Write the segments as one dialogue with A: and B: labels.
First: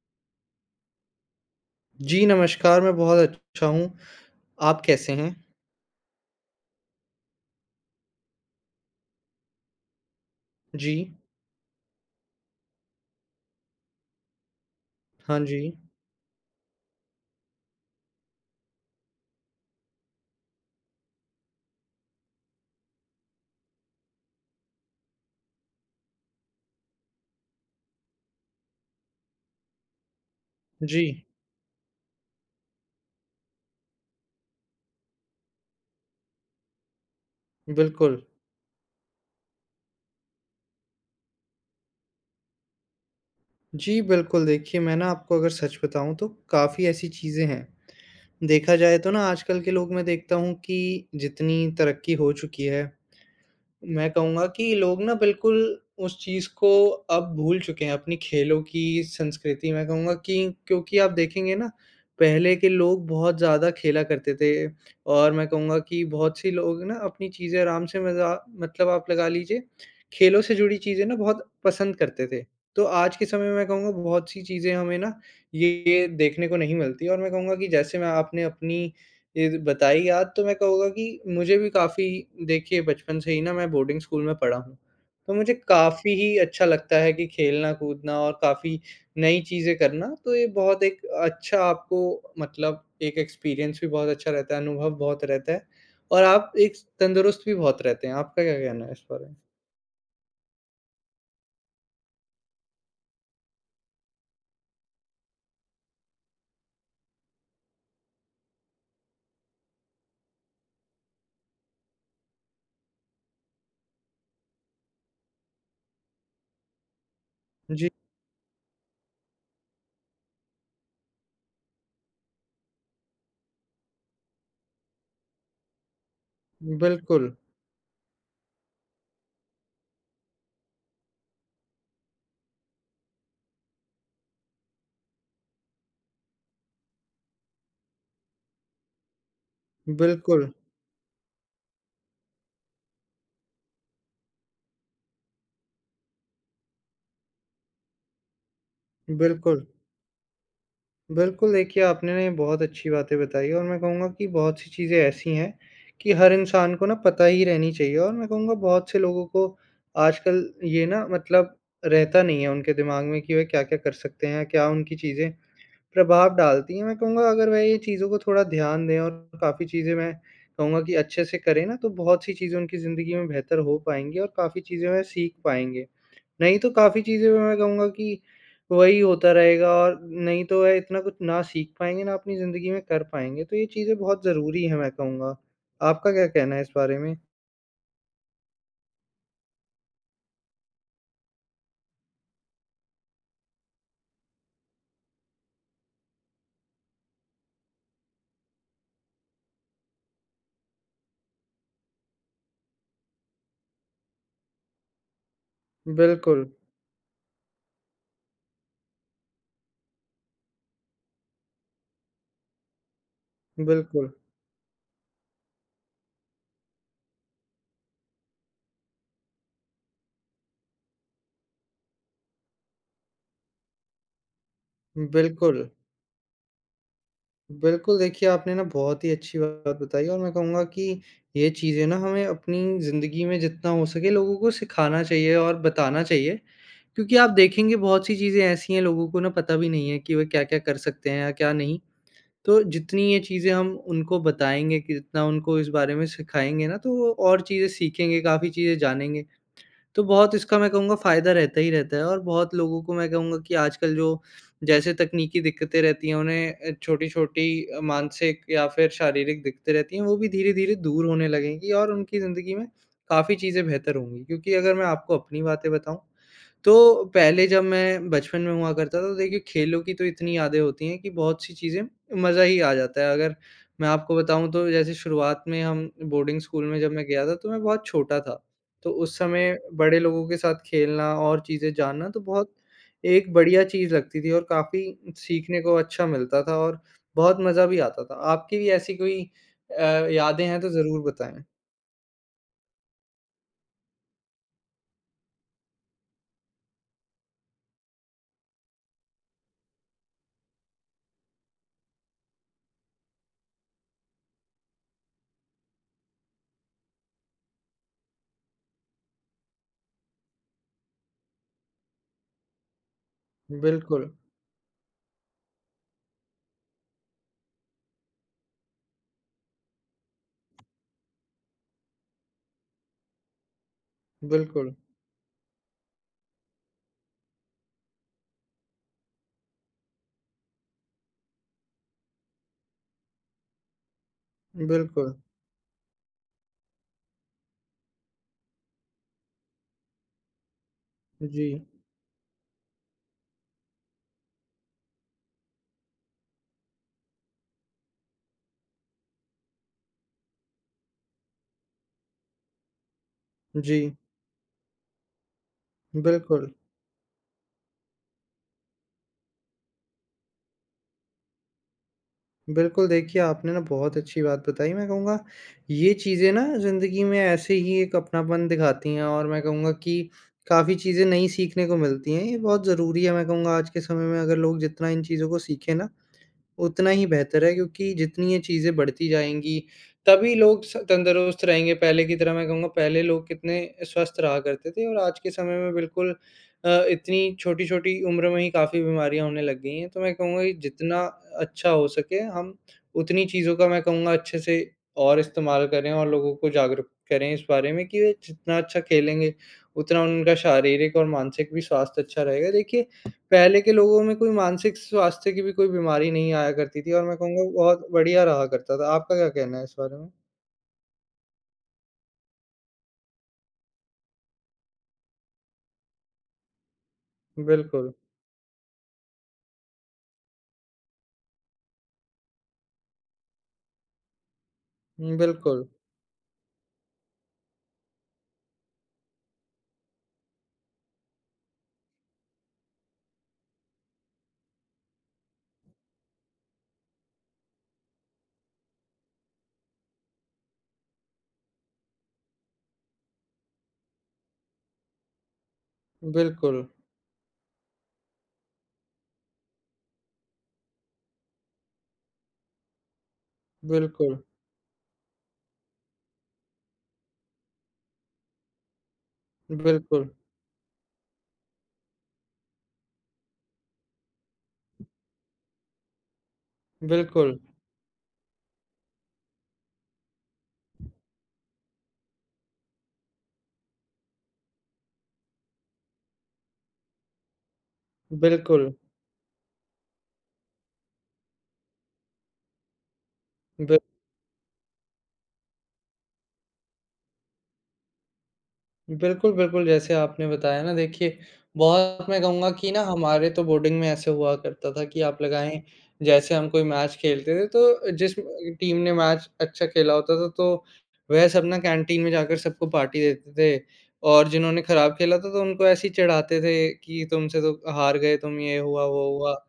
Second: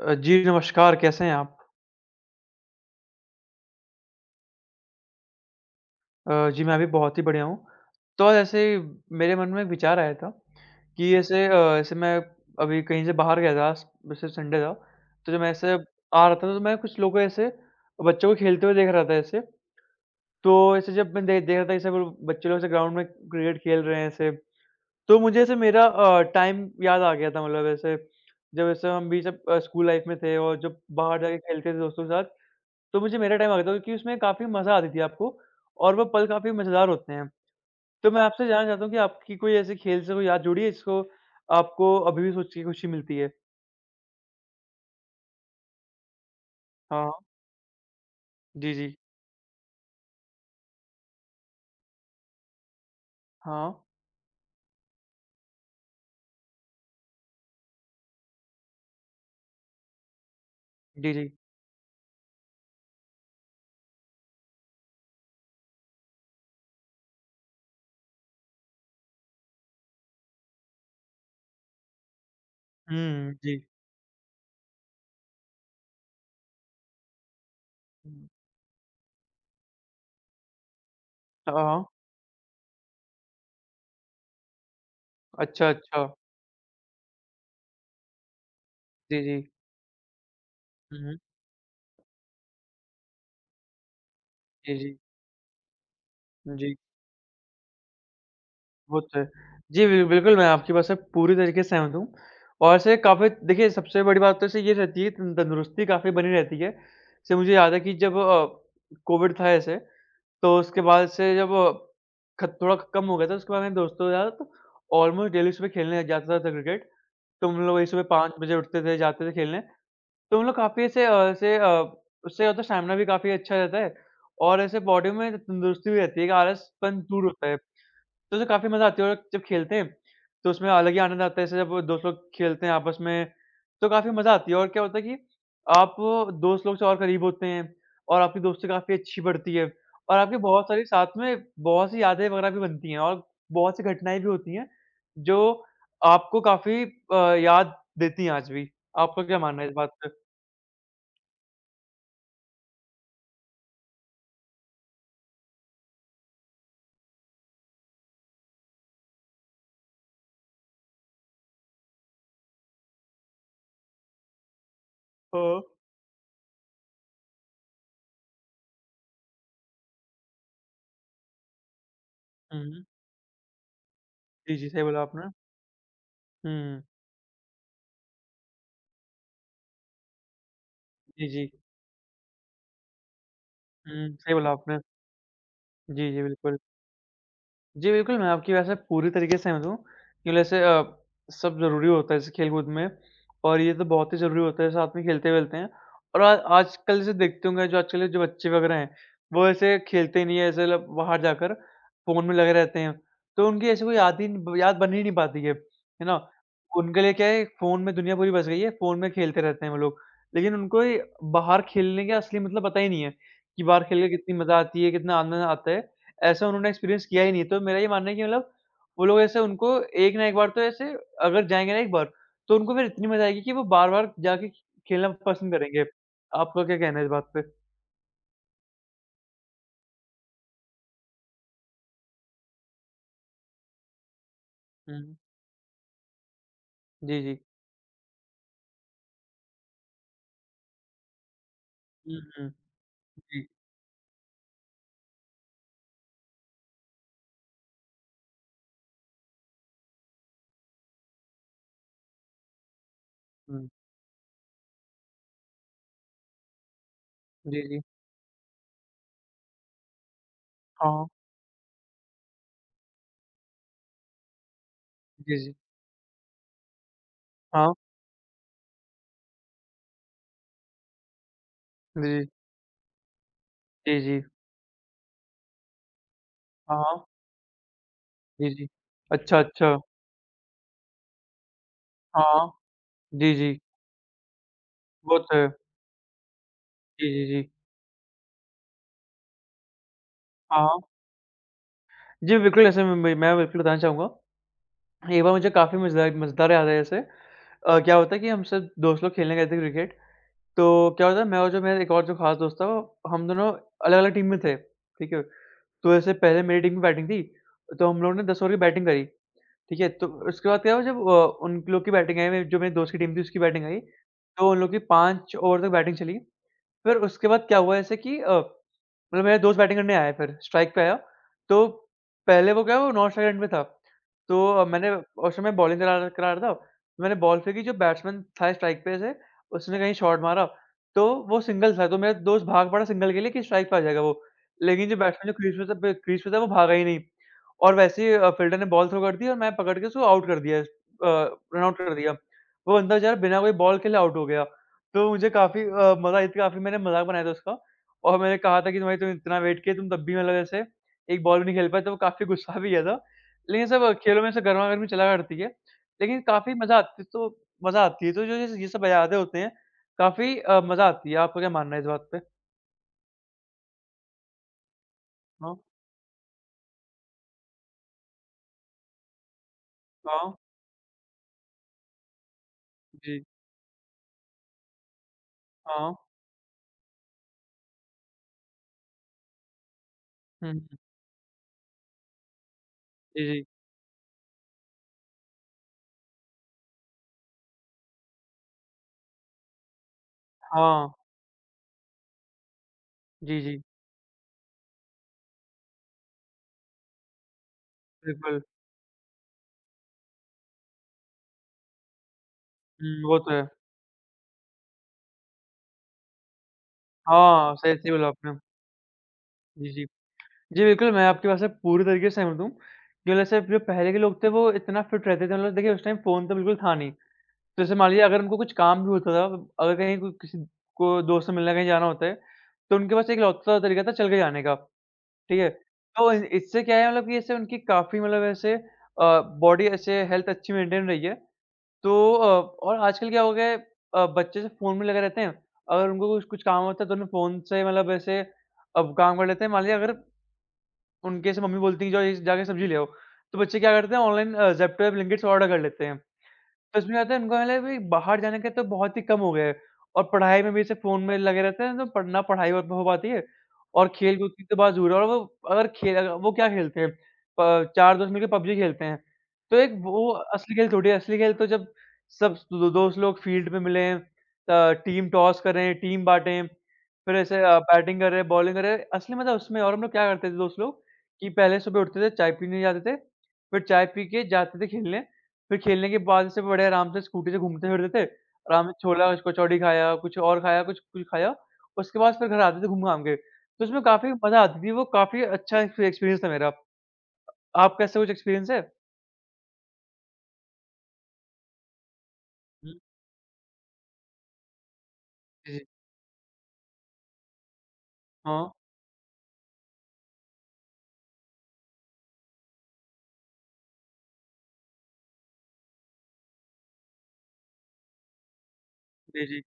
A: जी, नमस्कार, कैसे हैं आप?
B: जी, नमस्कार, मैं बहुत अच्छा हूँ। आप कैसे हैं?
A: जी, मैं भी बहुत ही बढ़िया हूँ। तो ऐसे ही मेरे मन में एक विचार आया था
B: जी।
A: कि ऐसे ऐसे मैं अभी कहीं से बाहर गया था, वैसे संडे था, तो
B: हाँ
A: जब मैं
B: जी।
A: ऐसे आ रहा था तो मैं कुछ लोगों ऐसे बच्चों को खेलते हुए देख रहा था ऐसे। तो ऐसे जब मैं दे देख रहा था ऐसे वो बच्चे लोग ऐसे ग्राउंड में क्रिकेट खेल रहे हैं ऐसे, तो मुझे ऐसे मेरा टाइम याद आ गया था मतलब ऐसे, जब ऐसे हम भी जब स्कूल लाइफ में थे और जब
B: जी,
A: बाहर जाके खेलते थे दोस्तों के साथ तो मुझे मेरा टाइम आ गया था क्योंकि उसमें काफ़ी मज़ा आती थी आपको और वो पल काफ़ी मज़ेदार होते हैं। तो मैं
B: बिल्कुल।
A: आपसे जानना चाहता हूँ कि आपकी कोई ऐसे खेल से कोई याद जुड़ी है जिसको आपको अभी भी सोच के खुशी मिलती है?
B: जी, बिल्कुल, देखिए मैं ना आपको अगर सच बताऊँ तो काफ़ी
A: हाँ।
B: ऐसी
A: हाँ।
B: चीज़ें हैं।
A: जी,
B: देखा
A: जी।
B: जाए तो ना आजकल के लोग मैं देखता हूँ कि जितनी तरक्की हो चुकी है
A: हाँ।
B: मैं कहूँगा कि लोग ना बिल्कुल उस चीज़ को अब भूल चुके हैं, अपनी खेलों की संस्कृति। मैं कहूँगा कि क्योंकि आप
A: जी, जी।
B: देखेंगे ना, पहले के लोग बहुत ज़्यादा खेला करते थे और मैं कहूँगा कि बहुत सी लोग ना अपनी चीज़ें आराम से मज़ा मतलब आप लगा लीजिए, खेलों से जुड़ी चीज़ें ना बहुत पसंद करते थे। तो आज के
A: हुँ,
B: समय में
A: जी।
B: मैं कहूँगा बहुत सी चीज़ें हमें ना ये देखने को नहीं मिलती और मैं कहूँगा कि जैसे मैं
A: हुँ।
B: आपने अपनी ये जो बताई याद तो मैं कहूँगा कि
A: हाँ,
B: मुझे भी
A: हाँ।
B: काफ़ी देखिए बचपन से ही ना मैं बोर्डिंग स्कूल में पढ़ा हूँ। तो मुझे
A: अच्छा, अच्छा।
B: काफ़ी ही अच्छा लगता है कि खेलना-कूदना और काफ़ी
A: जी,
B: नई
A: जी।
B: चीज़ें करना, तो ये बहुत
A: हुँ,
B: एक
A: हुँ।
B: अच्छा आपको मतलब एक एक्सपीरियंस भी बहुत अच्छा रहता है,
A: जी,
B: अनुभव
A: जी।
B: बहुत रहता है और आप
A: जी,
B: एक तंदुरुस्त भी बहुत रहते हैं। आपका क्या कहना है
A: वो
B: इस
A: तो है।
B: बारे में?
A: जी, बिल्कुल, मैं आपकी बात से पूरी तरीके से सहमत हूँ और ऐसे काफ़ी देखिए सबसे बड़ी बात तो ऐसे ये रहती है तंदुरुस्ती काफ़ी बनी रहती है। जैसे मुझे याद है कि जब कोविड था ऐसे तो उसके बाद से जब ख थोड़ा कम हो गया था, उसके बाद मेरे दोस्तों के साथ ऑलमोस्ट डेली सुबह खेलने जाता था क्रिकेट। तो हम लोग वही
B: जी,
A: सुबह 5 बजे उठते थे, जाते थे खेलने। तो हम लोग काफ़ी ऐसे ऐसे उससे क्या होता है स्टैमिना भी काफ़ी अच्छा रहता है और ऐसे बॉडी में तंदुरुस्ती भी रहती है कि आलसपन दूर
B: बिल्कुल,
A: होता है। तो उसे काफ़ी मज़ा आती है और जब खेलते हैं, तो उसमें अलग ही आनंद आता है। जैसे जब वो दोस्त लोग खेलते हैं आपस में, तो काफ़ी मज़ा आती है और क्या होता है कि आप दोस्त लोग से और करीब होते हैं और आपकी दोस्ती काफ़ी अच्छी बढ़ती है और आपकी
B: बिल्कुल,
A: बहुत सारी साथ में बहुत सी यादें वगैरह भी बनती हैं और बहुत सी घटनाएँ भी होती हैं, जो आपको काफ़ी याद देती हैं आज भी। आपका क्या मानना
B: बिल्कुल।
A: है इस बात पे?
B: बिल्कुल, देखिए आपने ने बहुत अच्छी बातें बताई और मैं कहूँगा कि बहुत सी चीज़ें ऐसी हैं कि हर इंसान को ना पता ही रहनी चाहिए और मैं कहूँगा बहुत से लोगों को आजकल ये ना मतलब रहता नहीं है उनके दिमाग में कि वे क्या-क्या कर सकते हैं, क्या उनकी चीज़ें
A: हाँ।
B: प्रभाव डालती हैं। मैं कहूँगा अगर वह ये चीज़ों को थोड़ा ध्यान दें और काफ़ी चीज़ें मैं कहूँगा कि अच्छे से करें ना, तो बहुत सी चीज़ें
A: हुँ,
B: उनकी
A: हुँ।
B: ज़िंदगी में बेहतर हो पाएँगी और
A: जी,
B: काफ़ी
A: जी, सही
B: चीज़ें वह
A: बोला आपने।
B: सीख पाएँगे। नहीं तो
A: हुँ,
B: काफ़ी चीज़ें में मैं कहूँगा कि वही होता रहेगा और नहीं तो है इतना कुछ
A: जी,
B: ना
A: जी।
B: सीख पाएँगे, ना अपनी ज़िंदगी में कर पाएँगे, तो ये चीज़ें
A: हुँ,
B: बहुत
A: सही बोला
B: ज़रूरी हैं
A: आपने।
B: मैं कहूँगा।
A: जी,
B: आपका
A: जी,
B: क्या कहना
A: बिल्कुल।
B: है इस बारे में?
A: जी, बिल्कुल, मैं आपकी वैसे पूरी तरीके से सहमत हूँ कि वैसे सब ज़रूरी होता है जैसे खेल-कूद में और ये तो बहुत ही ज़रूरी होता है, साथ में खेलते-वेलते हैं और आ आजकल जैसे देखते होंगे जो आजकल के जो बच्चे वगैरह हैं, वो ऐसे खेलते ही नहीं है, ऐसे मतलब बाहर जाकर फ़ोन में लगे रहते हैं, तो उनकी ऐसी कोई याद ही ब याद बन ही नहीं पाती है ना?
B: बिल्कुल,
A: उनके लिए क्या है, फ़ोन में दुनिया पूरी बस गई है, फ़ोन में खेलते रहते हैं वो लोग, लेकिन उनको ये बाहर खेलने का असली मतलब पता ही नहीं है कि बाहर खेल के
B: बिल्कुल,
A: कितनी मज़ा आती है, कितना आनंद आता है ऐसा उन्होंने एक्सपीरियंस किया ही नहीं। तो मेरा ये मानना है कि मतलब वो लोग ऐसे उनको एक ना एक बार तो ऐसे अगर जाएँगे ना एक बार, तो उनको फिर इतनी मज़ा आएगी कि वो बार-बार जाके खेलना पसंद
B: बिल्कुल।
A: करेंगे। आपका क्या कहना है इस बात पे?
B: बिल्कुल, देखिए आपने ना बहुत ही अच्छी बात बताई और मैं कहूँगा कि ये चीज़ें ना हमें अपनी ज़िंदगी में जितना हो सके लोगों को सिखाना
A: हुँ।
B: चाहिए और बताना चाहिए, क्योंकि
A: जी,
B: आप
A: जी।
B: देखेंगे बहुत सी चीज़ें ऐसी हैं लोगों को ना पता भी नहीं है कि वो क्या-क्या कर सकते हैं या क्या नहीं।
A: हुँ, हुँ।
B: तो जितनी ये
A: जी।
B: चीज़ें हम उनको बताएँगे कि जितना उनको इस बारे में सिखाएँगे ना, तो वो और चीज़ें सीखेंगे, काफ़ी चीज़ें जानेंगे। तो बहुत इसका मैं कहूँगा फ़ायदा रहता ही रहता है और बहुत लोगों को मैं कहूँगा कि
A: हुँ।
B: आजकल जो जैसे तकनीकी दिक्कतें रहती हैं उन्हें छोटी-छोटी
A: जी, जी।
B: मानसिक या फिर शारीरिक दिक्कतें रहती हैं, वो भी धीरे-धीरे दूर
A: हाँ।
B: होने लगेंगी और उनकी ज़िंदगी में काफ़ी चीज़ें बेहतर होंगी। क्योंकि अगर मैं आपको
A: जी,
B: अपनी
A: जी।
B: बातें बताऊँ, तो पहले जब
A: हाँ।
B: मैं बचपन में हुआ करता था तो देखिए खेलों की तो इतनी यादें होती हैं कि बहुत सी चीज़ें
A: जी, जी।
B: मज़ा ही आ जाता है। अगर मैं
A: जी,
B: आपको
A: जी।
B: बताऊँ तो जैसे शुरुआत में हम बोर्डिंग स्कूल में
A: हाँ,
B: जब मैं
A: हाँ।
B: गया था तो मैं बहुत छोटा था।
A: जी, जी।
B: तो उस
A: अच्छा,
B: समय
A: अच्छा।
B: बड़े लोगों के साथ खेलना और चीज़ें जानना तो
A: हाँ।
B: बहुत एक
A: जी, जी।
B: बढ़िया चीज़ लगती थी और काफ़ी
A: वो तो है।
B: सीखने को अच्छा मिलता था और
A: जी, जी,
B: बहुत
A: जी।
B: मज़ा भी आता था। आपकी भी ऐसी कोई अ, यादें हैं तो
A: हाँ।
B: ज़रूर बताएँ?
A: जी, बिल्कुल ऐसे मैं बिल्कुल बताना चाहूँगा। एक बार मुझे काफ़ी मज़ेदार मज़ेदार याद है ऐसे क्या होता है कि हम सब दोस्त लोग खेलने गए थे क्रिकेट, तो क्या होता है मैं और जो मेरा एक और जो ख़ास दोस्त था वो हम दोनों अलग-अलग टीम में थे, ठीक है? तो ऐसे पहले मेरी टीम की बैटिंग थी, तो हम लोगों ने 10 ओवर की बैटिंग करी, ठीक है? तो उसके बाद क्या हुआ जब उन लोग की बैटिंग आई, जो मेरे दोस्त की टीम थी उसकी बैटिंग आई,
B: बिल्कुल,
A: तो उन लोग की 5 ओवर तक बैटिंग चली। फिर उसके बाद क्या हुआ ऐसे कि मतलब मेरा दोस्त बैटिंग करने आया फिर, स्ट्राइक पे आया। तो पहले वो क्या वो नॉन स्ट्राइक एंड में था। तो
B: बिल्कुल,
A: मैंने उस समय बॉलिंग करा करा रहा था। मैंने बॉल फेंकी जो बैट्समैन था स्ट्राइक पे से, उसने कहीं शॉट मारा, तो वो सिंगल था। तो मेरा दोस्त भाग पड़ा सिंगल के लिए कि स्ट्राइक पे आ जाएगा वो। लेकिन जो
B: बिल्कुल।
A: बैट्समैन जो क्रीज पे था ब क्रीज पे था वो भागा ही नहीं। और वैसे ही फील्डर ने बॉल थ्रो कर दी और मैं पकड़ के उसको आउट कर दिया।
B: जी,
A: रन आउट कर दिया। वो बंदा बेचारा बिना कोई बॉल खेले आउट हो गया। तो मुझे काफ़ी मज़ा आई थी काफ़ी मैंने मज़ाक बनाया था उसका और मैंने कहा था कि भाई तुम इतना वेट किए तुम तब भी मतलब ऐसे एक बॉल भी नहीं खेल पाए, तो वो काफ़ी गुस्सा भी किया था। लेकिन
B: जी,
A: सब खेलों में से गरमा-गर्मी चला करती है, लेकिन
B: बिल्कुल।
A: काफ़ी मज़ा आती तो मज़ा आती है, तो जो ये सब यादें होते हैं काफ़ी मज़ा आती है। आपका क्या मानना है इस बात पे?
B: बिल्कुल, देखिए आपने ना बहुत अच्छी बात बताई, मैं कहूँगा
A: हाँ,
B: ये चीज़ें ना ज़िंदगी में ऐसे ही एक अपनापन दिखाती हैं और मैं कहूँगा कि
A: हाँ,
B: काफ़ी चीज़ें नई सीखने को मिलती हैं, ये बहुत ज़रूरी है
A: जी,
B: मैं कहूँगा आज के समय में अगर लोग जितना इन चीज़ों को सीखें ना
A: हाँ।
B: उतना ही बेहतर है क्योंकि जितनी ये चीज़ें बढ़ती जाएँगी, तभी
A: हुँ,
B: लोग स
A: जी,
B: तंदुरुस्त रहेंगे। पहले की तरह मैं कहूँगा पहले लोग
A: जी।
B: कितने स्वस्थ रहा करते थे और आज के समय में बिल्कुल इतनी छोटी-छोटी उम्र में ही काफ़ी बीमारियाँ होने लग गई हैं। तो मैं कहूँगा कि
A: हाँ,
B: जितना अच्छा हो सके हम उतनी
A: जी,
B: चीज़ों
A: जी,
B: का मैं कहूँगा अच्छे से और इस्तेमाल करें और लोगों को जागरूक करें इस बारे में कि वे
A: बिल्कुल।
B: जितना अच्छा खेलेंगे, उतना उनका शारीरिक और मानसिक भी स्वास्थ्य अच्छा रहेगा। देखिए
A: हुँ, वो तो है।
B: पहले के लोगों में कोई मानसिक स्वास्थ्य की भी कोई बीमारी नहीं आया करती थी और मैं कहूँगा
A: हाँ, सही
B: बहुत
A: सही बोला
B: बढ़िया
A: आपने।
B: रहा करता था। आपका क्या कहना है
A: जी,
B: इस
A: जी।
B: बारे में?
A: जी, बिल्कुल, मैं आपकी बात से पूरी तरीके से सहमत हूँ, कि मतलब सिर्फ़ जो पहले के लोग थे, वो इतना फ़िट रहते थे मतलब देखिए, उस टाइम फ़ोन तो बिल्कुल था नहीं। तो जैसे मान
B: बिल्कुल,
A: लीजिए अगर उनको कुछ काम भी होता था, अगर कहीं को किसी को दोस्त से मिलना कहीं जाना होता है, तो उनके पास इकलौता तरीका था चल के जाने का, ठीक है?
B: बिल्कुल,
A: तो इ इससे क्या है मतलब कि इससे उनकी काफ़ी मतलब ऐसे बॉडी ऐसे हेल्थ अच्छी मेंटेन रही है। तो और आजकल क्या हो गया है बच्चे सिर्फ़ फ़ोन में लगे रहते हैं, अगर उनको कुछ कुछ काम होता है, तो उन्हें फ़ोन से मतलब ऐसे अब काम कर लेते हैं। मान लीजिए अगर उनके से मम्मी बोलती है जाओ ये जाके सब्ज़ी ले आओ। तो बच्चे क्या करते हैं ऑनलाइन ज़ेप्टो या ब्लिंकिट से ऑर्डर कर लेते हैं।
B: बिल्कुल,
A: तो इसमें क्या होता है, इनको मतलब भी बाहर जाने का तो बहुत ही कम हो गया है और पढ़ाई में भी जैसे फ़ोन में लगे रहते हैं, तो पढ़ ना पढ़ाई हो पाती है और
B: बिल्कुल,
A: खेल-कूद की तो बात दूर है और वो अगर वो क्या खेलते हैं, प 4 दोस्त मिलके पबजी खेलते हैं। तो एक वो
B: बिल्कुल,
A: असली खेल थोड़ी है, असली खेल तो जब सब दो दोस्त लोग फील्ड में मिलें, टीम टॉस करें, टीम बाँटें, फिर
B: बिल्कुल,
A: ऐसे बैटिंग करें, बॉलिंग करें, असली मज़ा उसमें है और हम लोग क्या करते थे दोस्त लोग कि पहले सुबह उठते थे, चाय पीने जाते थे, फिर चाय पी के जाते थे खेलने फिर खेलने के बाद से बड़े आराम से स्कूटी से घूमते फिरते थे। आराम
B: बिल्कुल,
A: से छोला कचौड़ी खाया, कुछ और खाया, कुछ कुछ खाया। उसके बाद फिर घर आते थे घूम-घाम के। तो
B: बिल
A: उसमें काफ़ी मज़ा आती थी, वो काफ़ी अच्छा एक्सपीरियंस था मेरा। आपका ऐसा कुछ एक्सपीरियंस है?
B: बिल्कुल, बिल्कुल, जैसे आपने बताया ना देखिए, बहुत मैं कहूँगा कि
A: हुँ,
B: ना हमारे तो बोर्डिंग में ऐसे हुआ करता था कि आप
A: जी,
B: लगाएँ,
A: जी।
B: जैसे हम कोई मैच खेलते थे तो जिस
A: हाँ,
B: टीम ने मैच अच्छा खेला होता था तो वह सब ना कैंटीन में जाकर सबको पार्टी देते थे और जिन्होंने खराब खेला था तो उनको ऐसे ही चिढ़ाते थे कि तुमसे तो हार गए, तुम ये हुआ, वो
A: जी, जी।
B: हुआ।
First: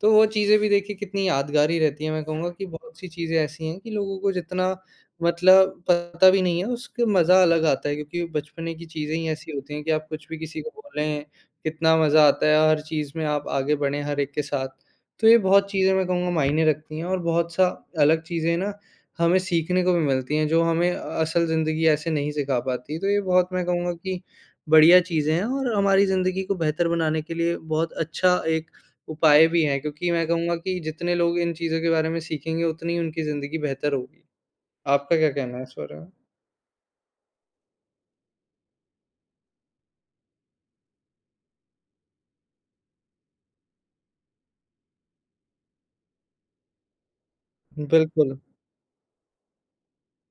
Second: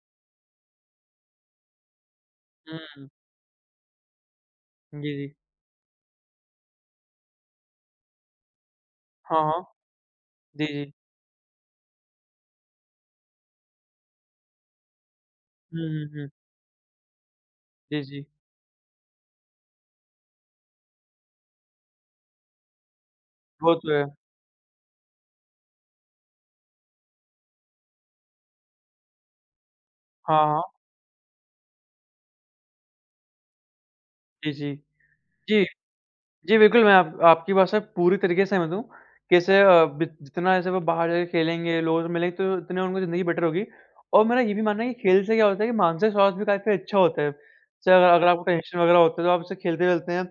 B: तो वो चीज़ें भी देखिए कितनी यादगार ही रहती हैं, मैं कहूँगा कि
A: हुँ,
B: बहुत-सी चीज़ें ऐसी हैं कि लोगों को जितना
A: जी, जी।
B: मतलब पता भी नहीं है, उसका मज़ा अलग आता है क्योंकि बचपने की चीज़ें ही
A: हाँ,
B: ऐसी
A: हाँ।
B: होती हैं कि आप कुछ भी किसी
A: जी,
B: को
A: जी।
B: बोलें, कितना मज़ा आता है, हर चीज़ में आप आगे बढ़ें हर एक के साथ। तो ये बहुत
A: हुँ,
B: चीज़ें
A: हुँ,
B: मैं
A: हुँ।
B: कहूँगा मायने रखती हैं और बहुत सा
A: जी,
B: अलग
A: जी।
B: चीज़ें ना हमें सीखने को भी मिलती हैं, जो हमें असल ज़िंदगी ऐसे नहीं सिखा पाती। तो ये बहुत मैं
A: वो तो
B: कहूँगा
A: है।
B: कि बढ़िया चीज़ें हैं और हमारी ज़िंदगी को बेहतर बनाने के लिए बहुत अच्छा एक उपाय भी है क्योंकि मैं
A: हाँ,
B: कहूँगा
A: हाँ।
B: कि जितने लोग इन चीज़ों के बारे में सीखेंगे, उतनी उनकी ज़िंदगी बेहतर होगी।
A: जी, जी।
B: आपका क्या कहना है
A: जी।
B: इस बारे में?
A: जी, बिल्कुल, मैं आप आपकी बात से पूरी तरीके से सहमत हूँ। कैसे बि जितना ऐसे वो बाहर जाके खेलेंगे, लोगों से मिलेंगे, तो उतने उनको ज़िंदगी बेटर होगी और मेरा ये भी मानना है कि खेल से क्या होता है कि मानसिक स्वास्थ्य भी काफ़ी अच्छा होता है। जैसे अगर अगर
B: बिल्कुल,
A: आपको टेंशन वगैरह होता है, तो आप उससे खेलते-खेलते हैं,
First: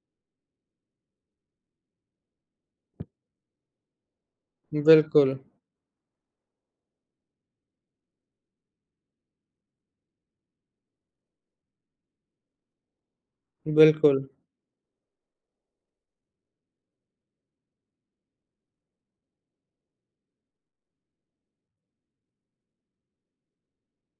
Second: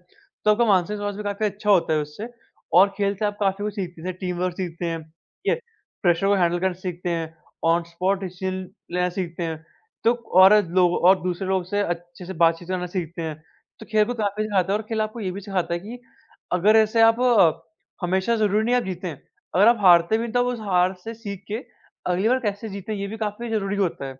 A: तो आपका मानसिक स्वास्थ्य भी काफ़ी अच्छा होता है उससे और खेल से आप काफ़ी कुछ सीखते हैं, टीम वर्क सीखते हैं,
B: बिल्कुल,
A: ठीक है? प्रेशर को हैंडल करना सीखते हैं, ऑन स्पॉट डिसीज़न लेना सीखते हैं, तो और लोग और दूसरे लोग से अच्छे से बातचीत करना सीखते हैं। तो खेल को
B: बिल्कुल,
A: काफ़ी सिखाता है और खेल आपको ये भी सिखाता है कि अगर ऐसे आप हमेशा ज़रूरी नहीं आप जीतें। अगर आप हारते भी हैं तो आप उस हार से सीख के अगली बार कैसे जीतें ये भी काफ़ी ज़रूरी होता है।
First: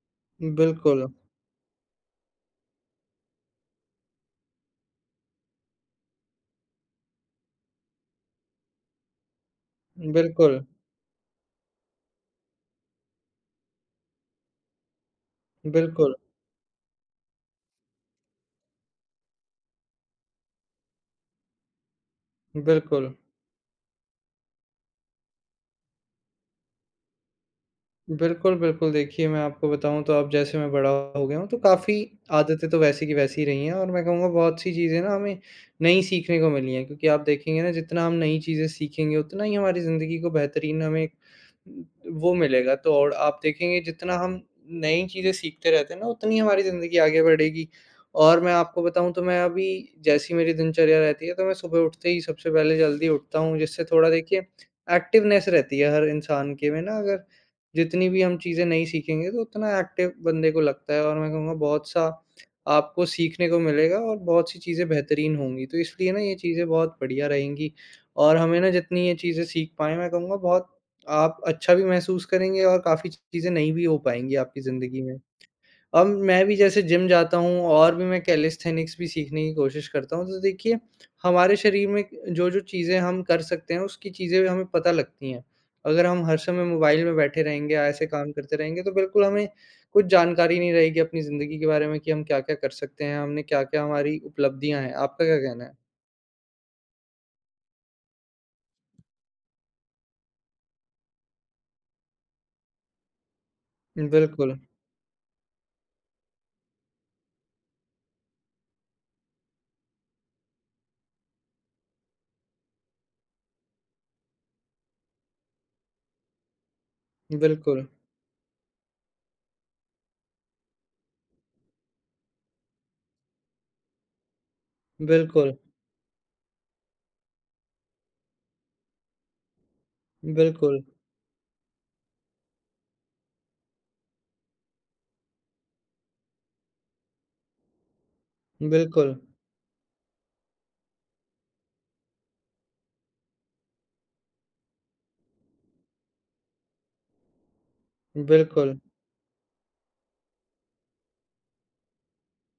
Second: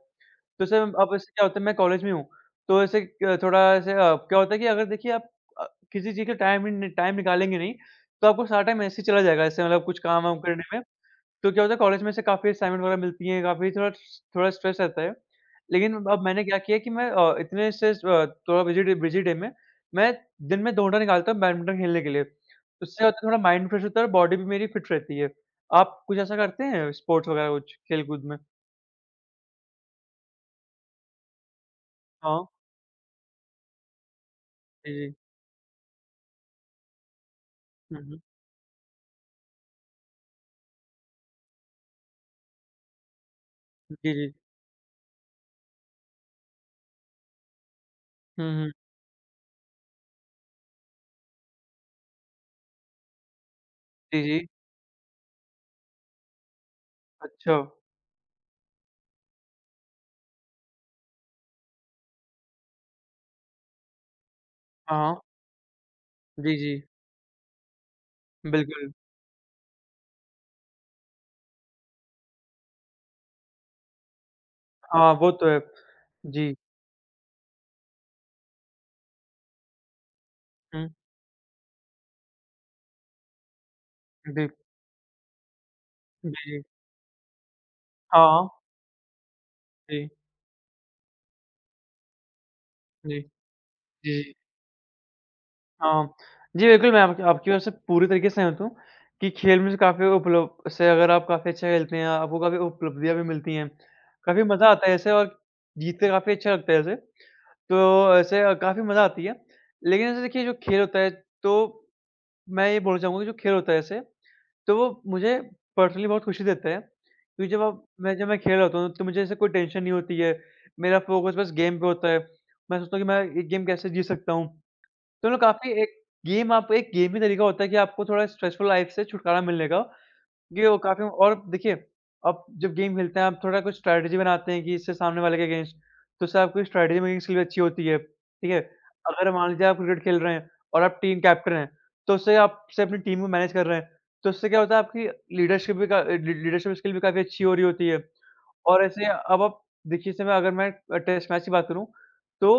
A: तो जैसे
B: बिल्कुल,
A: अब ऐसे क्या होता है मैं कॉलेज में हूँ, तो ऐसे क थोड़ा ऐसे क्या होता है कि अगर देखिए आप अ, किसी चीज़ का टाइम निकालेंगे नहीं, तो आपको सारा टाइम ऐसे ही चला जाएगा ऐसे मतलब कुछ काम-वाम
B: बिल्कुल,
A: करने में। तो क्या होता है कॉलेज में से काफ़ी असाइनमेंट वगैरह मिलती हैं, काफ़ी थोड़ा स्ट्रेस रहता है। लेकिन
B: बिल्कुल,
A: अब मैंने क्या किया कि मैं इतने से थोड़ा बिज़ी डे में मैं दिन में 2 घंटा निकालता हूँ बैडमिंटन खेलने के लिए। उससे क्या
B: बिल्कुल।
A: होता है थोड़ा माइंड फ्रेश होता है और बॉडी भी मेरी फिट रहती है। आप कुछ ऐसा करते हैं स्पोर्ट्स वगैरह कुछ खेल-कूद में?
B: बिल्कुल, बिल्कुल। देखिए, मैं आपको बताऊँ तो अब जैसे मैं बड़ा हो गया हूँ, तो काफ़ी
A: हाँ,
B: आदतें तो वैसी की वैसी ही रही हैं और मैं कहूँगा बहुत सी
A: जी,
B: चीज़ें ना
A: जी।
B: हमें नई सीखने को मिली हैं क्योंकि आप देखेंगे ना
A: हुँ,
B: जितना हम
A: हुँ।
B: नई चीज़ें सीखेंगे, उतना ही हमारी ज़िंदगी को बेहतरीन हमें एक वो मिलेगा। तो और आप देखेंगे
A: जी,
B: जितना
A: जी।
B: हम नई चीज़ें सीखते रहते हैं ना, उतनी हमारी ज़िंदगी आगे बढ़ेगी। और
A: हुँ,
B: मैं
A: हुँ।
B: आपको बताऊँ तो मैं अभी जैसी मेरी दिनचर्या रहती है, तो मैं सुबह उठते ही सबसे पहले जल्दी उठता हूँ, जिससे थोड़ा
A: जी,
B: देखिए
A: जी।
B: एक्टिवनेस रहती है हर इंसान के में ना अगर
A: अच्छा।
B: जितनी भी हम चीज़ें नहीं सीखेंगे तो उतना एक्टिव बंदे को लगता है और मैं कहूँगा बहुत-सा आपको सीखने को मिलेगा और बहुत-सी चीज़ें
A: हाँ, हाँ।
B: बेहतरीन होंगी। तो इसलिए ना ये
A: जी,
B: चीज़ें
A: जी।
B: बहुत बढ़िया रहेंगी और हमें ना
A: बिल्कुल।
B: जितनी ये चीज़ें सीख पाएँ मैं कहूँगा बहुत आप अच्छा भी महसूस करेंगे और काफ़ी चीज़ें नई भी हो पाएँगी आपकी ज़िंदगी
A: हाँ,
B: में।
A: वो तो है।
B: अब मैं
A: जी।
B: भी जैसे जिम जाता हूँ और भी मैं कैलिस्थेनिक्स भी सीखने की कोशिश करता हूँ, तो देखिए
A: हुँ।
B: हमारे शरीर में जो-जो चीज़ें हम कर सकते हैं, उसकी
A: जी।
B: चीज़ें हमें पता लगती हैं। अगर हम
A: जी,
B: हर
A: जी।
B: समय मोबाइल में बैठे रहेंगे, ऐसे
A: हाँ,
B: काम करते
A: हाँ।
B: रहेंगे, तो बिल्कुल हमें कुछ
A: जी,
B: जानकारी नहीं रहेगी अपनी ज़िंदगी के बारे में कि हम क्या-क्या कर सकते
A: जी।
B: हैं, हमने क्या-क्या हमारी
A: जी, जी।
B: उपलब्धियाँ हैं। आपका क्या कहना है?
A: हाँ। जी, बिल्कुल, मैं आपकी आपकी बात से पूरी तरीके से सहमत हूँ कि खेल में से काफ़ी उपलब्ध से अगर आप काफ़ी अच्छा खेलते हैं, आपको काफ़ी उपलब्धियाँ भी मिलती हैं। काफ़ी
B: बिल्कुल,
A: मज़ा आता है ऐसे और जीत के काफ़ी अच्छा लगता है ऐसे। तो ऐसे काफ़ी मज़ा आती है। लेकिन ऐसे देखिए जो खेल होता है, तो मैं ये बोलना चाहूँगा कि जो खेल होता है ऐसे, तो वो मुझे पर्सनली बहुत खुशी देता है। क्योंकि
B: बिल्कुल,
A: जब मैं खेल रहा होता हूँ तो मुझे ऐसे कोई टेंशन नहीं होती है। मेरा फ़ोकस बस गेम पे होता है। मैं सोचता हूँ कि मैं ये गेम कैसे जीत सकता हूँ। चलो,
B: बिल्कुल,
A: काफ़ी एक गेम ही तरीका होता है कि आपको थोड़ा स्ट्रेसफुल लाइफ़ से छुटकारा मिलने का, ये वो
B: बिल्कुल,
A: काफ़ी। और देखिए, आप जब गेम खेलते हैं आप थोड़ा कुछ स्ट्रैटेजी बनाते हैं कि इससे सामने वाले के अगेंस्ट, तो उससे आपकी स्ट्रैटेजी मेकिंग स्किल भी अच्छी होती है, ठीक है?
B: बिल्कुल,
A: अगर मान लीजिए आप क्रिकेट खेल रहे हैं और आप टीम कैप्टन हैं, तो उससे आपसे अपनी टीम को मैनेज कर रहे हैं, तो उससे क्या होता है आपकी लीडरशिप स्किल भी काफ़ी अच्छी हो रही होती है।
B: बिल्कुल,
A: और ऐसे अब आप देखिए इस समय अगर मैं टेस्ट मैच की बात करूँ, तो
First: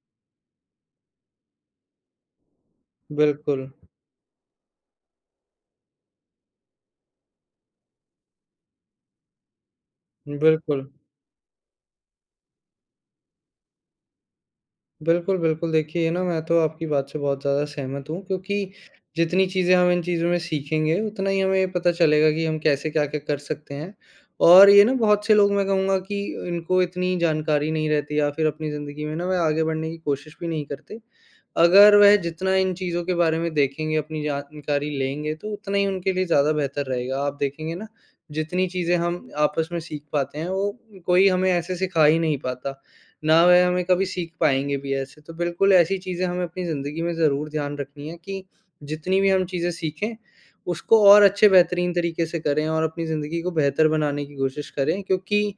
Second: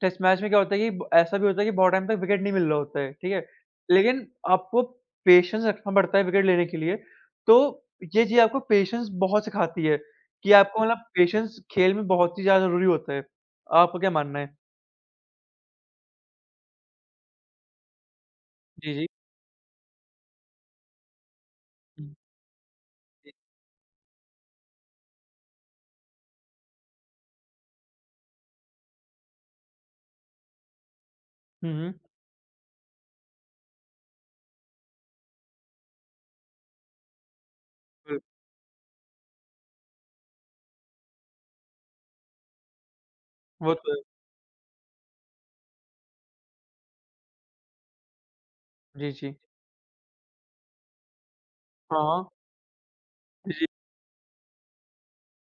A: टेस्ट मैच में क्या होता है कि ब ऐसा भी होता है कि बहुत टाइम तक विकेट नहीं मिल रहा होता है, ठीक है?
B: बिल्कुल,
A: लेकिन आपको पेशेंस रखना पड़ता है विकेट लेने के लिए, तो ये चीज़ आपको पेशेंस बहुत सिखाती है कि आपको
B: बिल्कुल।
A: मतलब पेशेंस खेल में बहुत ही ज़्यादा ज़रूरी होता है। आपका क्या मानना है?
B: बिल्कुल, बिल्कुल। देखिए ना मैं तो आपकी बात से बहुत ज़्यादा सहमत हूँ क्योंकि
A: जी, जी।
B: जितनी चीज़ें हम इन चीज़ों में सीखेंगे, उतना ही हमें ये पता
A: हुँ,
B: चलेगा कि हम कैसे क्या-क्या
A: जी।
B: कर सकते हैं। और ये ना बहुत से लोग मैं कहूँगा कि इनको इतनी जानकारी नहीं रहती या फिर अपनी ज़िंदगी में ना वह आगे बढ़ने की कोशिश भी नहीं करते।
A: हुँ,
B: अगर
A: हुँ।
B: वह जितना इन चीज़ों के बारे में देखेंगे, अपनी जानकारी लेंगे, तो उतना ही उनके लिए ज़्यादा बेहतर रहेगा। आप देखेंगे ना,
A: बिल
B: जितनी चीज़ें हम आपस में सीख पाते हैं, वो कोई हमें ऐसे सिखा ही नहीं पाता, ना वह
A: वो
B: हमें
A: तो है।
B: कभी सीख पाएँगे भी ऐसे। तो बिल्कुल ऐसी चीज़ें हमें अपनी ज़िंदगी में ज़रूर ध्यान रखनी है कि
A: जी,
B: जितनी भी
A: जी।
B: हम चीज़ें सीखें, उसको और अच्छे बेहतरीन
A: हाँ,
B: तरीके
A: हाँ।
B: से करें और अपनी ज़िंदगी को
A: जी, जी,
B: बेहतर बनाने की कोशिश करें क्योंकि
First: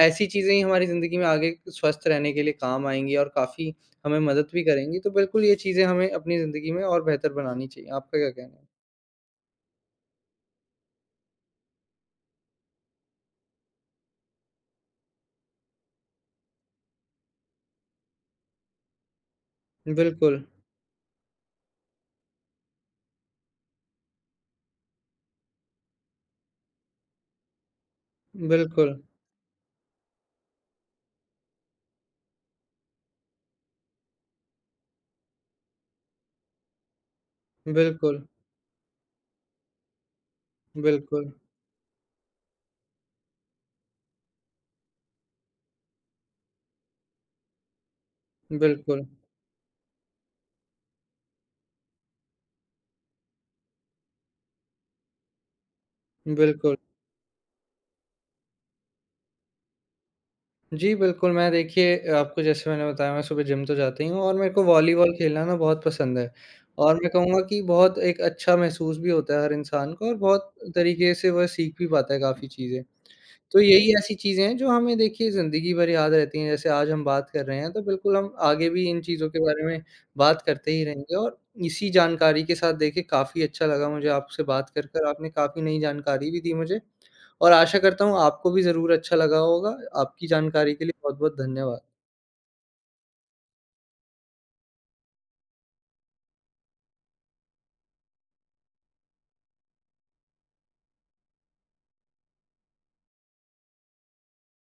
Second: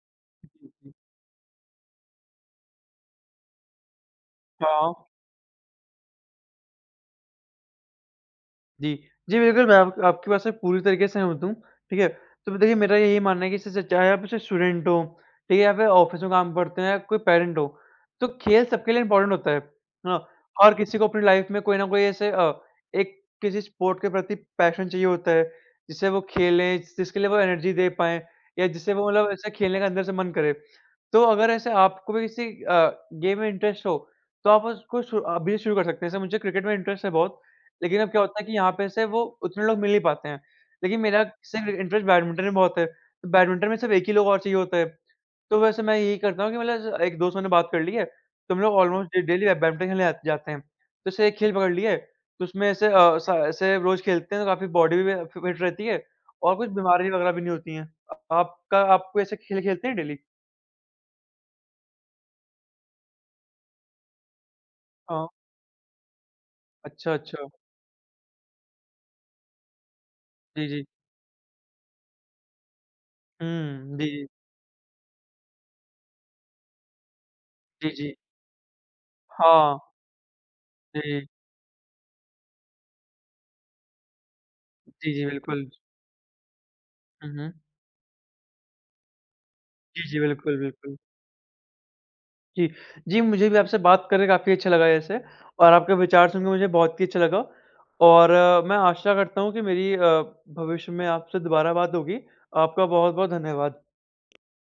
B: ऐसी चीज़ें ही
A: जी,
B: हमारी
A: जी।
B: ज़िंदगी में आगे स्वस्थ रहने के लिए काम आएँगी और काफ़ी हमें मदद भी
A: हाँ।
B: करेंगी, तो बिल्कुल ये चीज़ें हमें अपनी ज़िंदगी में और बेहतर बनानी चाहिए। आपका क्या कहना है?
A: जी। जी, बिल्कुल, मैं आप आपकी बात से पूरी तरीके से सहमत हूँ, ठीक है? तो देखिए मेरा यही मानना है कि इससे चाहे आप जैसे स्टूडेंट हो, ठीक है? या फिर ऑफ़िस में काम करते हैं या कोई पेरेंट हो, तो खेल सबके लिए इम्पोर्टेंट होता है ना?
B: बिल्कुल,
A: हर किसी को अपनी लाइफ़ में कोई ना कोई ऐसे एक किसी स्पोर्ट के प्रति पैशन चाहिए होता है, जिससे वो खेलें, जिसके लिए वो एनर्जी दे पाएँ या
B: बिल्कुल,
A: जिससे वो मतलब ऐसे खेलने का अंदर से मन करे। तो अगर ऐसे आपको भी किसी गेम में इंटरेस्ट हो, तो आप उसको शु अभी शुरू कर सकते हैं। जैसे मुझे क्रिकेट में इंटरेस्ट है बहुत, लेकिन अब क्या
B: बिल्कुल,
A: होता है कि यहाँ पे से वो उतने लोग मिल नहीं पाते हैं। लेकिन मेरा
B: बिल्कुल,
A: सिर्फ इंटरेस्ट बैडमिंटन में बहुत है, तो बैडमिंटन में सिर्फ एक ही लोग और चाहिए होता है। तो वैसे मैं यही करता हूँ कि मतलब एक दोस्त मैंने बात कर ली है, तो हम लोग
B: बिल्कुल,
A: ऑलमोस्ट डेली बैडमिंटन खेलने जात जाते हैं। तो ऐसे एक खेल पकड़ लिया है, तो उसमें ऐसे अ, स ऐसे रोज़ खेलते हैं तो काफ़ी बॉडी भी फि फिट रहती है और कुछ
B: बिल्कुल।
A: बीमारी वगैरह भी नहीं होती हैं। आपका आप कोई ऐसे खेल खेलते हैं डेली?
B: जी, बिल्कुल, मैं देखिए आपको जैसे मैंने बताया मैं सुबह जिम तो जाता ही हूँ और मेरे को वॉलीबॉल
A: हाँ।
B: खेलना ना बहुत पसंद है और मैं
A: अच्छा,
B: कहूँगा
A: अच्छा।
B: कि बहुत एक अच्छा महसूस भी होता है हर इंसान को और बहुत
A: जी, जी।
B: तरीके से वह सीख भी पाता है काफ़ी चीज़ें। तो यही
A: हुँ, जी,
B: ऐसी
A: जी।
B: चीज़ें हैं जो हमें देखिए ज़िंदगी भर याद रहती हैं। जैसे आज हम बात कर रहे हैं तो
A: जी, जी।
B: बिल्कुल हम आगे भी इन चीज़ों के बारे
A: हाँ,
B: में बात करते ही रहेंगे
A: जी,
B: और इसी जानकारी के साथ देखिए काफ़ी अच्छा लगा मुझे आपसे बात कर कर।
A: जी, जी,
B: आपने काफ़ी
A: बिल्कुल।
B: नई जानकारी भी दी मुझे
A: हुँ, हुँ।
B: और आशा करता हूँ आपको भी ज़रूर अच्छा लगा होगा।
A: जी, जी,
B: आपकी
A: बिल्कुल,
B: जानकारी के
A: बिल्कुल।
B: लिए बहुत-बहुत धन्यवाद।
A: जी, जी, मुझे भी आपसे बात करके काफ़ी अच्छा लगा जैसे और आपके विचार सुन के मुझे बहुत ही अच्छा लगा और मैं आशा करता हूँ कि मेरी भविष्य में आपसे दोबारा बात होगी। आपका बहुत-बहुत धन्यवाद।